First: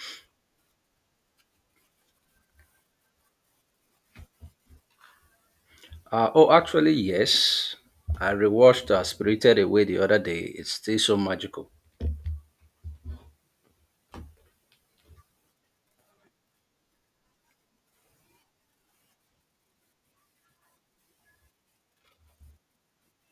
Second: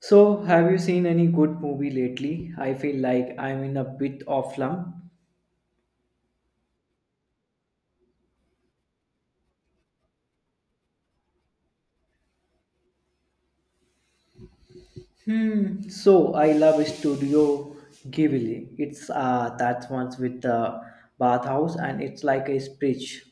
So, have you seen any good movie lately? I feel like I'm in a bit of slump. Oh, Actually, yes. I rewatched Spirited Away the other day. It's still so magical. Hmm. So, I love Studio Ghibli. It's that one's with the bathhouse, and it's like a speech.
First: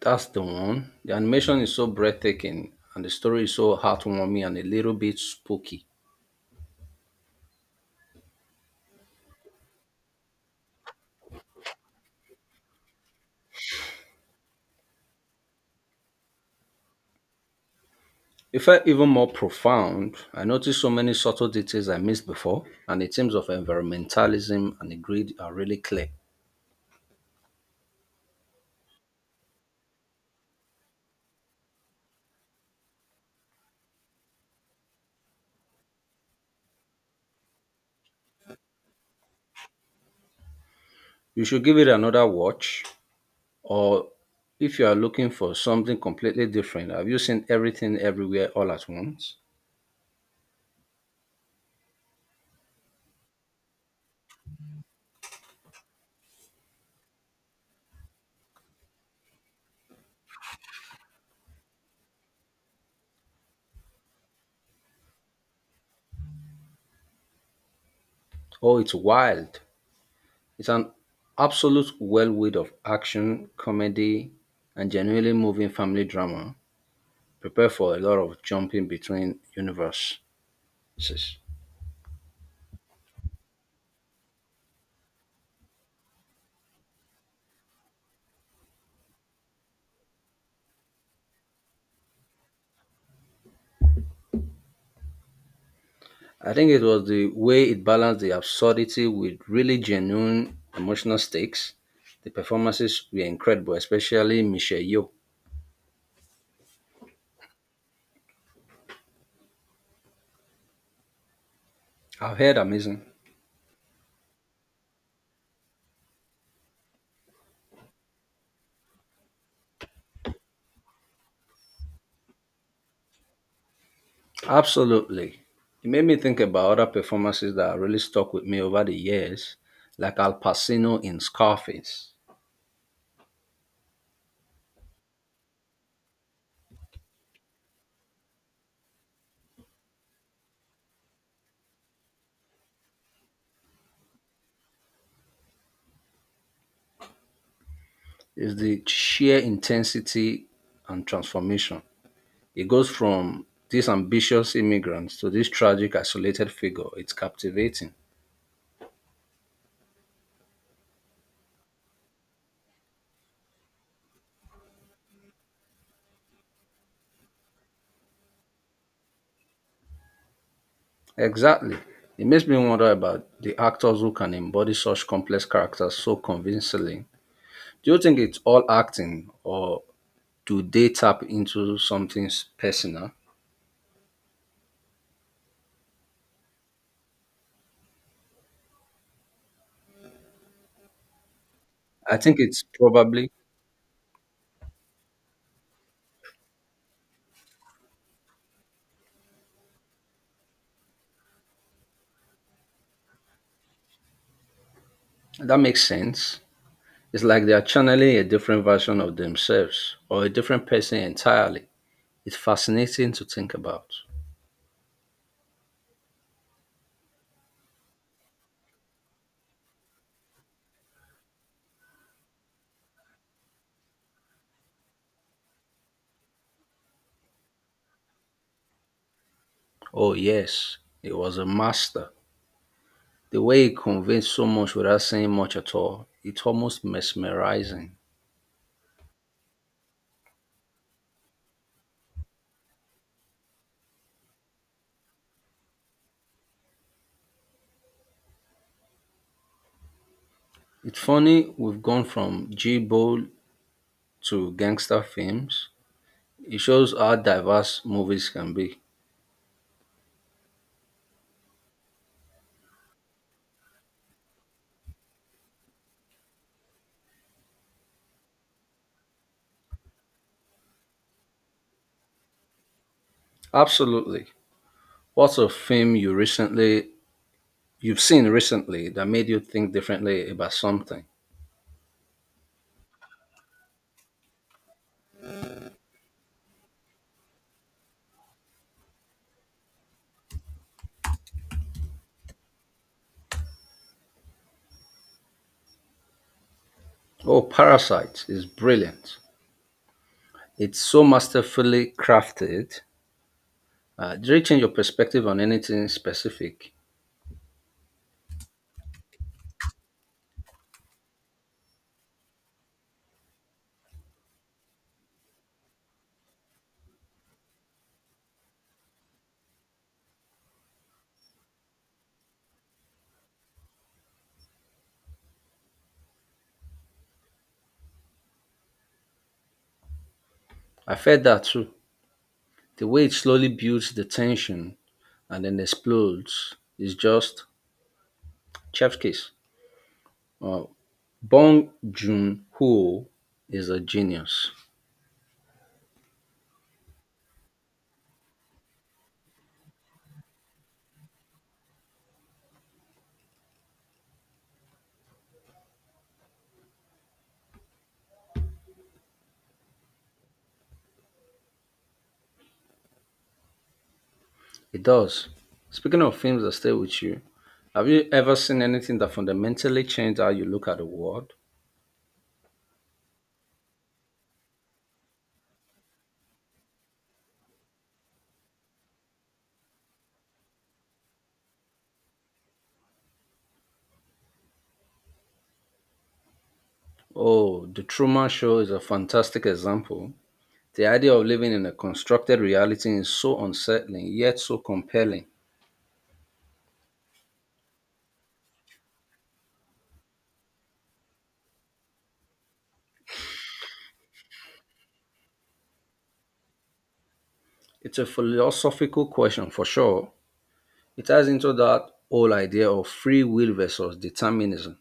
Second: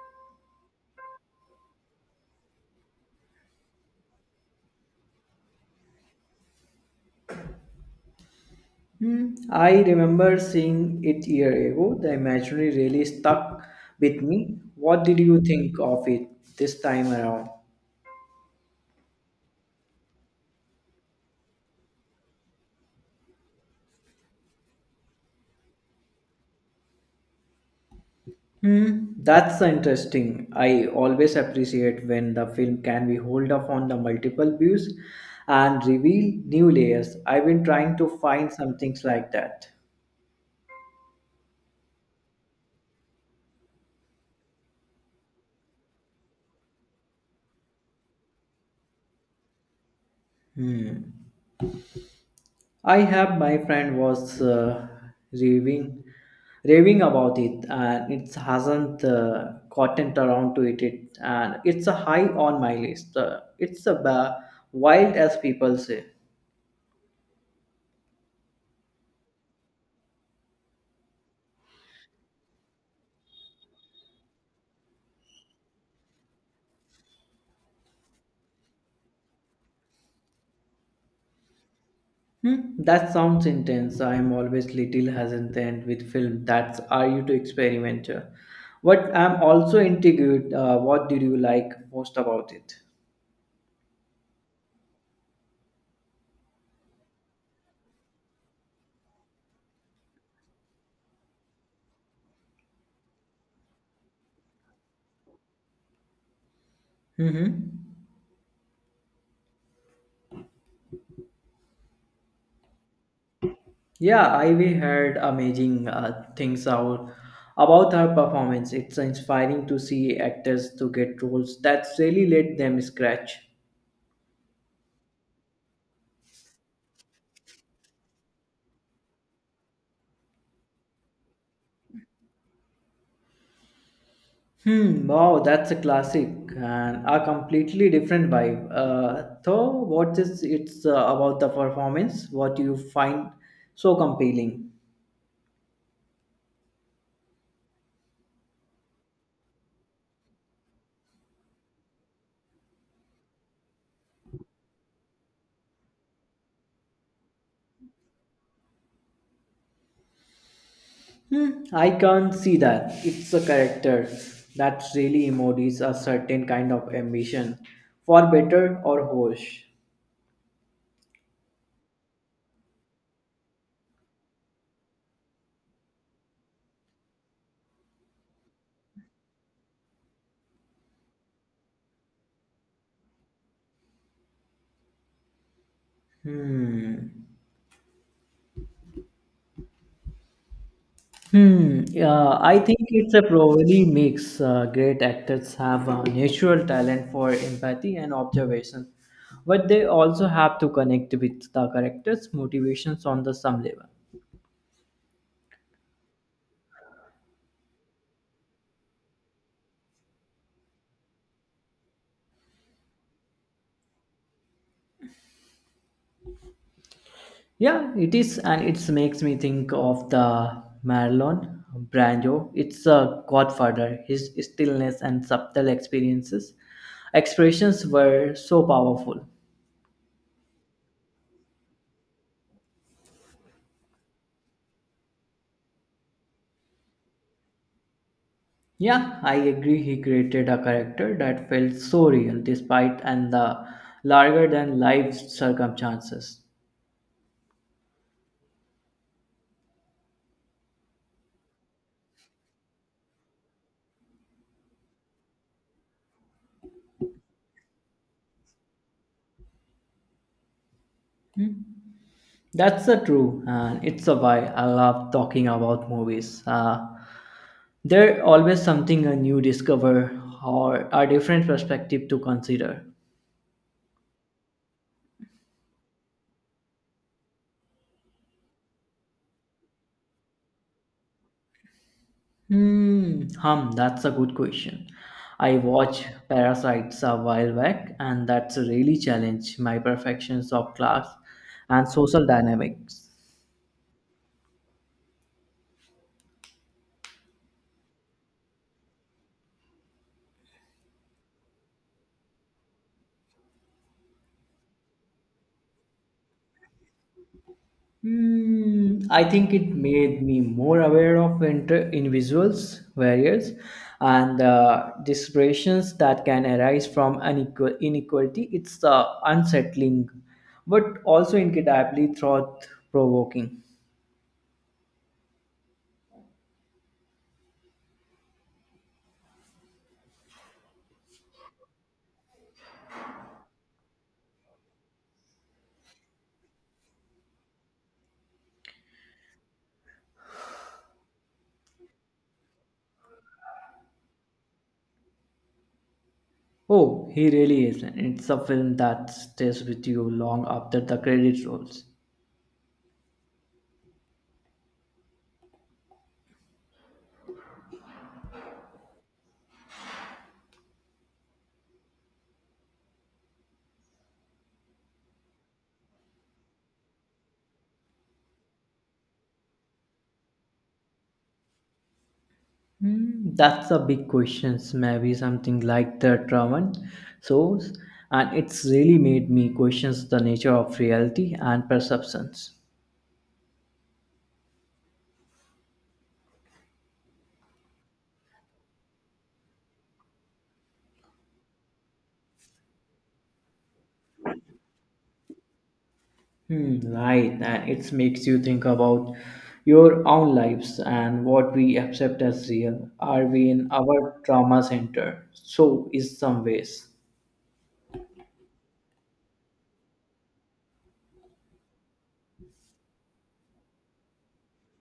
That's the one. The animation is so breathtaking, and the story is so heartwarming and a little bit spooky. Hmm. I remember seeing it year ago. The imagery really stuck with me. What did you think of it this time around? It felt even more profound. I noticed so many subtle details I missed before, and the themes of environmentalism and the grid are really clear. Hmm, that's interesting. I always appreciate when the film can be hold up on the multiple views and reveal new layers. I've been trying to find some things like that. You should give it another watch, or if you are looking for something completely different, have you seen Everything Everywhere All at Once? Hmm. I have my friend was raving, raving about it, and it hasn't gotten around to it, and it's a high on my list. Wild as people say. Oh, it's wild. It's an absolute whirlwind of action, comedy, and genuinely moving family drama. Prepare for a lot of jumping between universes. Hmm, that sounds intense. I am always little hesitant with film. That's are you to experimenter. But I'm also intrigued. What did you like most about it? I think it was the way it balanced the absurdity with really genuine emotional stakes. The performances were incredible, especially Michelle Yeoh. Mm-hmm. I've heard amazing. Yeah, I we heard amazing things out about her performance. It's inspiring to see actors to get roles that really let them scratch. Absolutely. It made me think about other performances that really stuck with me over the years, like Al Pacino in Scarface. Hmm, wow, that's a classic and a completely different vibe. Though, what is it's About the performance? What do you find so compelling? It's the sheer intensity and transformation. It goes from these ambitious immigrants to this tragic, isolated figure. It's captivating. Hmm, I can't see that. It's a character that really embodies a certain kind of ambition, for better or worse. Exactly. It makes me wonder about the actors who can embody such complex characters so convincingly. Do you think it's all acting or do they tap into something personal? Hmm. Hmm. I think Yeah, I it's think it's a probably probably mix. Great actors have a natural talent for empathy and observation, but they also have to connect with the characters' motivations on the some level. that makes sense. It's like they are channeling a different version of themselves or a different person entirely. It's fascinating to think about. Yeah, it is, and it makes me think of the Marlon Brando. It's a Godfather. His stillness and expressions were so powerful. Oh, yes, he was a master. The way he conveyed so much without saying much at all, it's almost mesmerizing. Yeah, I agree. He created a character that felt so real despite and the larger than life circumstances. It's funny we've gone from G Bowl to gangster films. It shows how diverse movies can be. That's the true, and it's a why I love talking about movies. There always something a new discover or a different perspective to consider. Absolutely. What's a film you've seen recently that made you think differently about something? That's a good question. I watched Parasites a while back, and that's really challenged my perfections of class and social dynamics. Oh, Parasite is brilliant. It's so masterfully crafted. Did it change your perspective on anything specific? Hmm, I think it made me more aware of individuals' barriers and the desperations that can arise from inequality. It's unsettling, but also incredibly thought-provoking. I felt that too. The way it slowly builds the tension and then explodes is just chef's kiss. Uh, Bong Joon Ho is a genius. Oh, he really is. It's a film that stays with you long after the credits rolls. It does. Speaking of films that stay with you, have you ever seen anything that fundamentally changed how you look at the world? Hmm, that's a big question. Maybe something like the trauma source, and it's really made me question the nature of reality and perceptions. Oh, The Truman Show is a fantastic example. The idea of living in a constructed reality is so unsettling yet so compelling. Hmm, right, and it makes you think about your own lives and what we accept as real. Are we in our trauma center? So, is some ways. It's a philosophical question for sure. It ties into that whole idea of free will versus determinism.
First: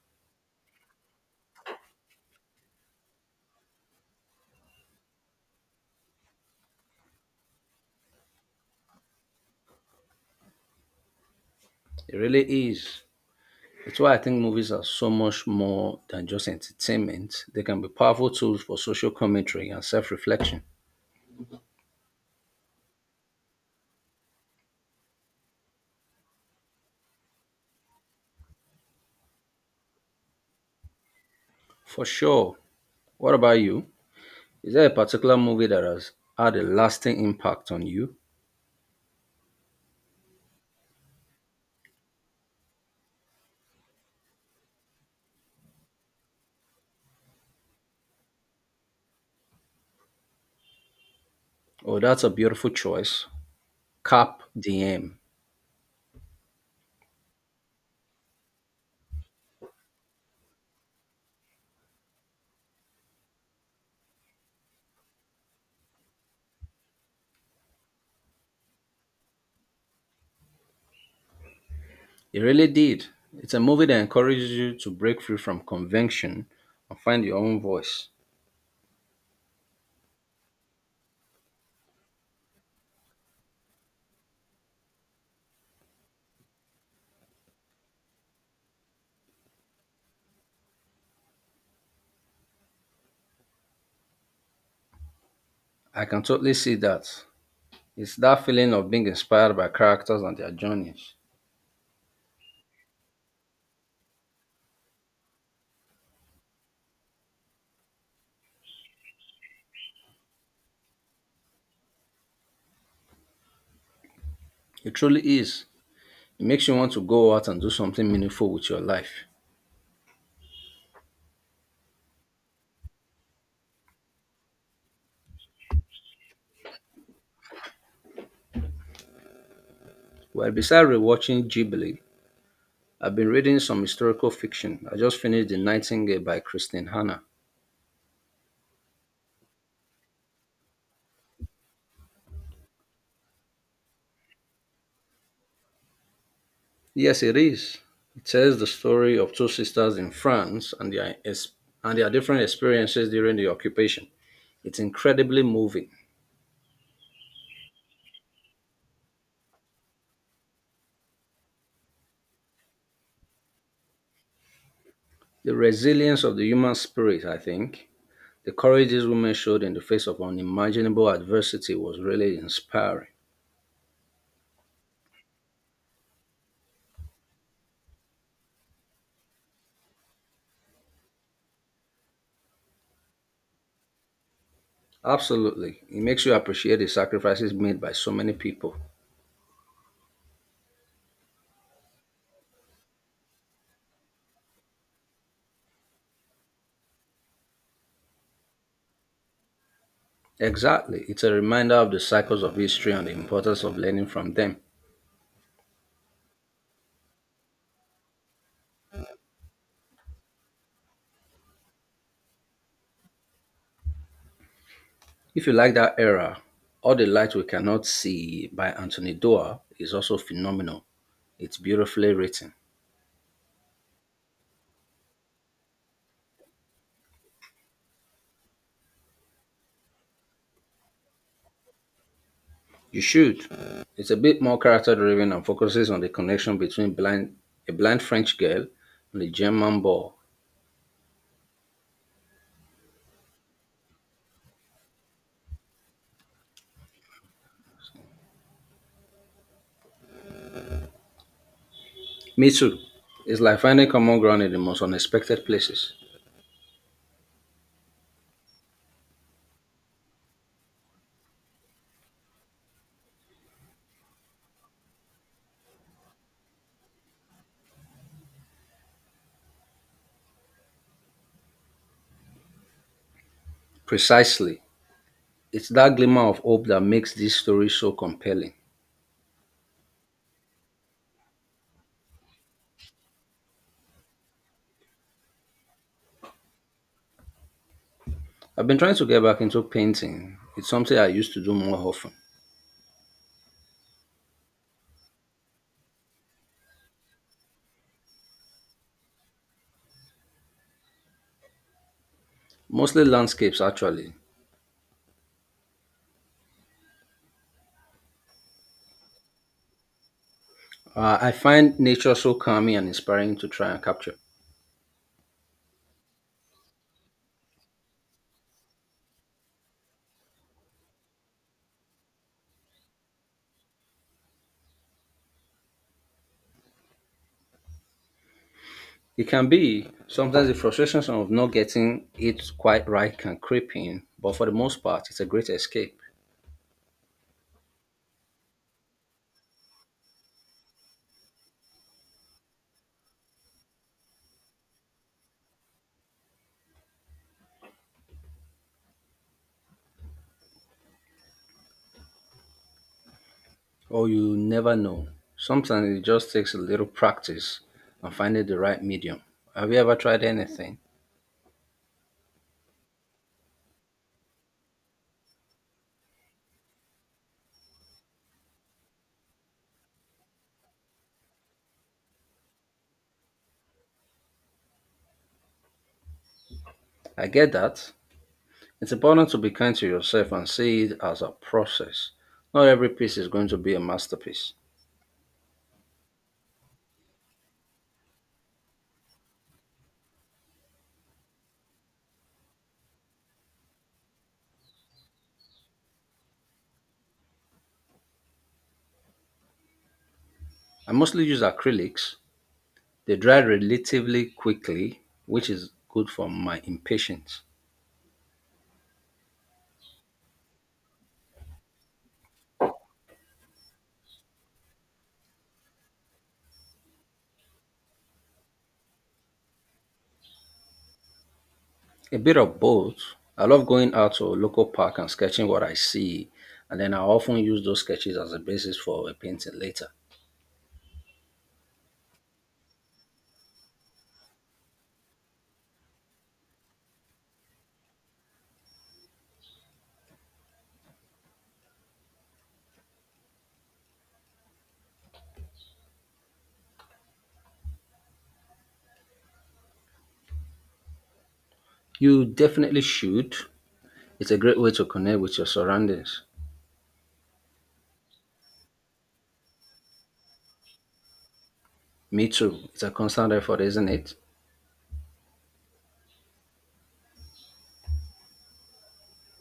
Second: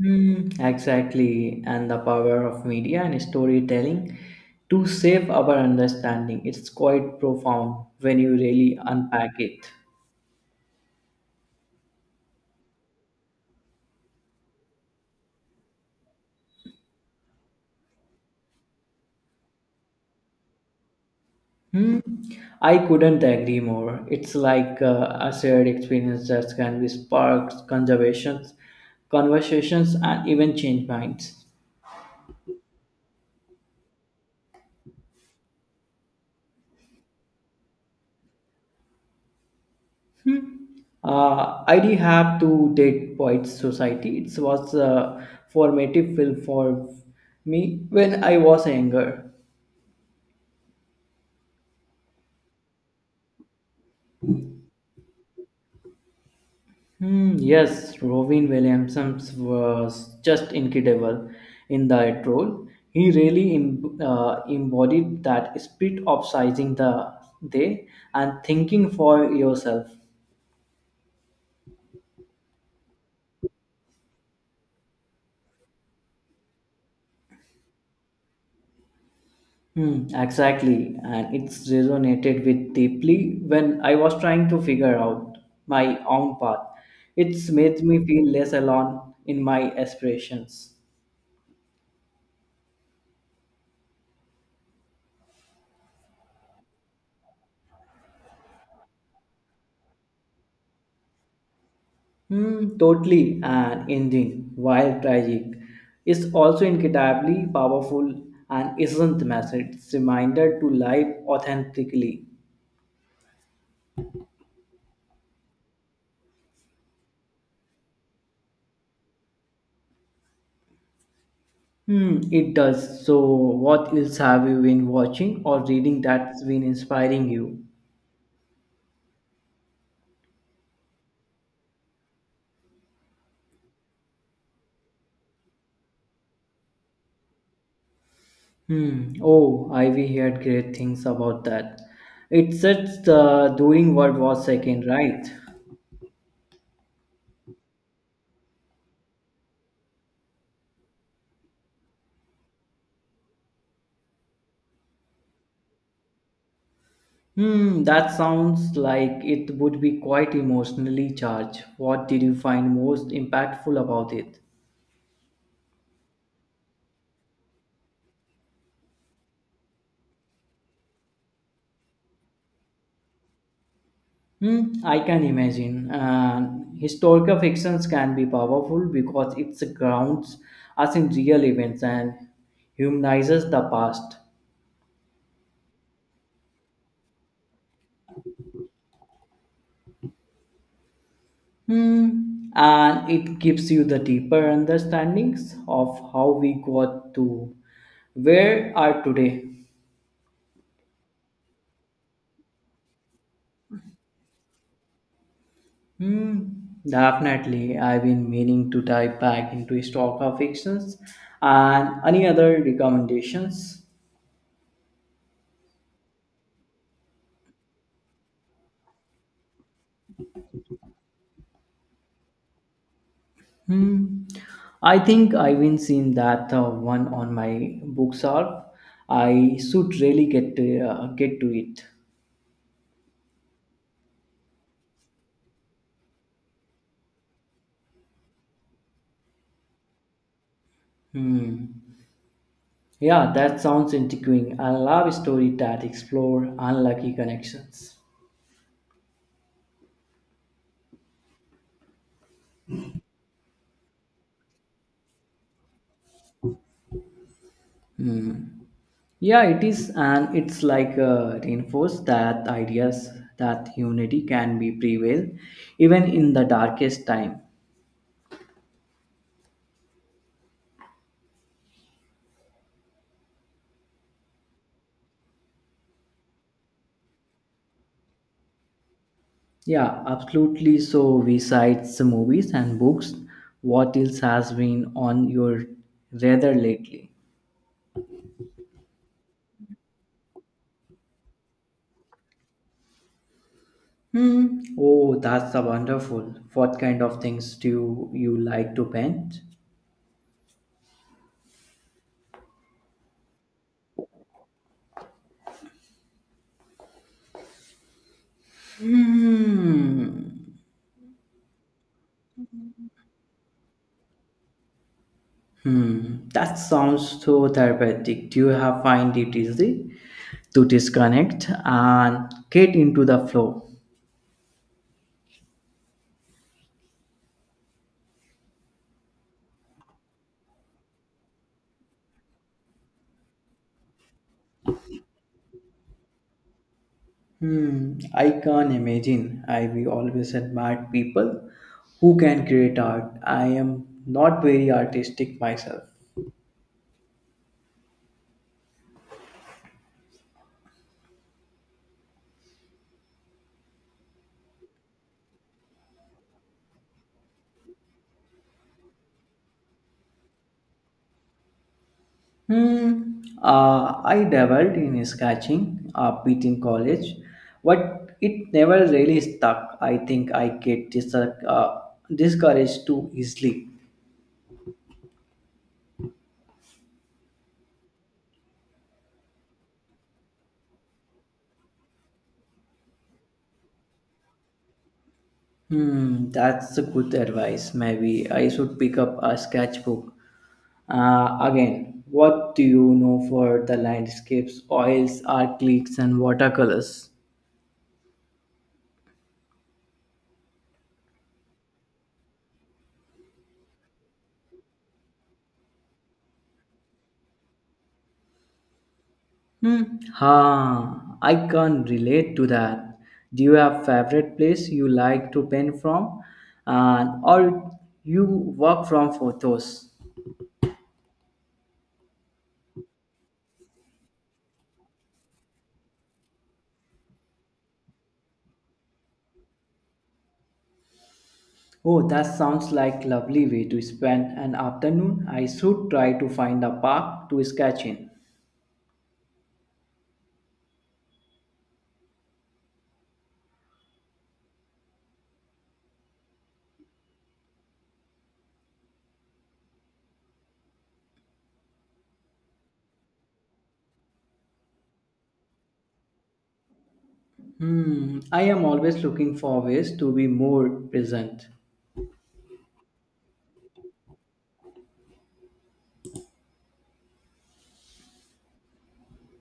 Mm, exactly, and the power of media and storytelling to shape our understanding. It's quite profound when you really unpack it. It really is. It's why I think movies are so much more than just entertainment. They can be powerful tools for social commentary and self reflection. I couldn't agree more. It's like a shared experience that can be sparked conversations, and even change minds. For sure. What about you? Is there a particular movie that has had a lasting impact on you? I did have to date Poets Society. It was a formative film for me when I was younger. Oh, that's a beautiful choice. Cap DM. Hmm, yes, Robin Williams was just incredible in that role. He really embodied that spirit of sizing the day and thinking for yourself. It really did. It's a movie that encourages you to break free from convention and find your own voice. Hmm, exactly, and it's resonated with deeply when I was trying to figure out my own path. It's made me feel less alone in my aspirations. I can totally see that. It's that feeling of being inspired by characters and their journeys. Hmm, totally an ending, while tragic, is also incredibly powerful and isn't the message. It's a reminder to live authentically. It truly is. It makes you want to go out and do something meaningful with your life. Hmm, it does. So, what else have you been watching or reading that's been inspiring you? Well, besides rewatching Ghibli, I've been reading some historical fiction. I just finished The Nightingale by Christine Hanna. Hmm. Oh, Ivy heard great things about that. It's just during World War Second, right? Yes, it is. It tells the story of two sisters in France and and their different experiences during the occupation. It's incredibly moving. Hmm, that sounds like it would be quite emotionally charged. What did you find most impactful about it? The resilience of the human spirit, I think. The courage these women showed in the face of unimaginable adversity was really inspiring. Hmm, I can imagine. And historical fictions can be powerful because it grounds us in real events and humanizes the past. Absolutely. It makes you appreciate the sacrifices made by so many people. Hmm, and it gives you the deeper understandings of how we got to where are today. Exactly. It's a reminder of the cycles of history and the importance of learning from them. Hmm, definitely. I've been meaning to dive back into historical fictions and any other recommendations. If you like that era, All the Light We Cannot See by Anthony Doerr is also phenomenal. It's beautifully written. Hmm, I think I've been seeing that one on my bookshelf. I should really get to it. You should. It's a bit more character driven and focuses on the connection between a blind French girl and a German boy. Hmm. Yeah, that sounds intriguing. I love stories that explore unlucky connections. Me too. It's like finding common ground in the most unexpected places. Yeah, it is, and it's like reinforce that ideas that unity can be prevail even in the darkest time. Precisely. It's that glimmer of hope that makes these stories so compelling. Yeah, absolutely. So we cite some movies and books. What else has been on your radar lately? I've been trying to get back into painting. It's something I used to do more often, Hmm. Oh, that's a wonderful. What kind of things do you like to paint? mostly landscapes actually. Hmm. I find nature so calming and inspiring to try and capture. Hmm, that sounds so therapeutic. Do you have find it easy to disconnect and get into the flow? It can be sometimes the frustrations of not getting it quite right can creep in, but for the most part, it's a great escape. Hmm, I can't imagine. I we always admire people who can create art. I am not very artistic myself. Oh, you never know. Sometimes it just takes a little practice and finding the right medium. Have you ever tried anything? Hmm. I dabbled in sketching a bit in college, but it never really stuck. I think I get discouraged too easily. I get that. It's important to be kind to yourself and see it as a process. Not every piece is going to be a masterpiece. Hmm, that's a good advice. Maybe I should pick up a sketchbook. Again, what do you know for the landscapes, oils, acrylics, and watercolors? I mostly use acrylics. They dry relatively quickly, which is good for my impatience. Hmm. Ha, I can't relate to that. Do you have favorite place you like to paint from, and or you work from photos? A bit of both. I love going out to a local park and sketching what I see, and then I often use those sketches as a basis for a painting later. Oh, that sounds like lovely way to spend an afternoon. I should try to find a park to sketch in. You definitely should. It's a great way to connect with your surroundings. Hmm, I am always looking for ways to be more present. Me too. It's a constant effort, isn't it?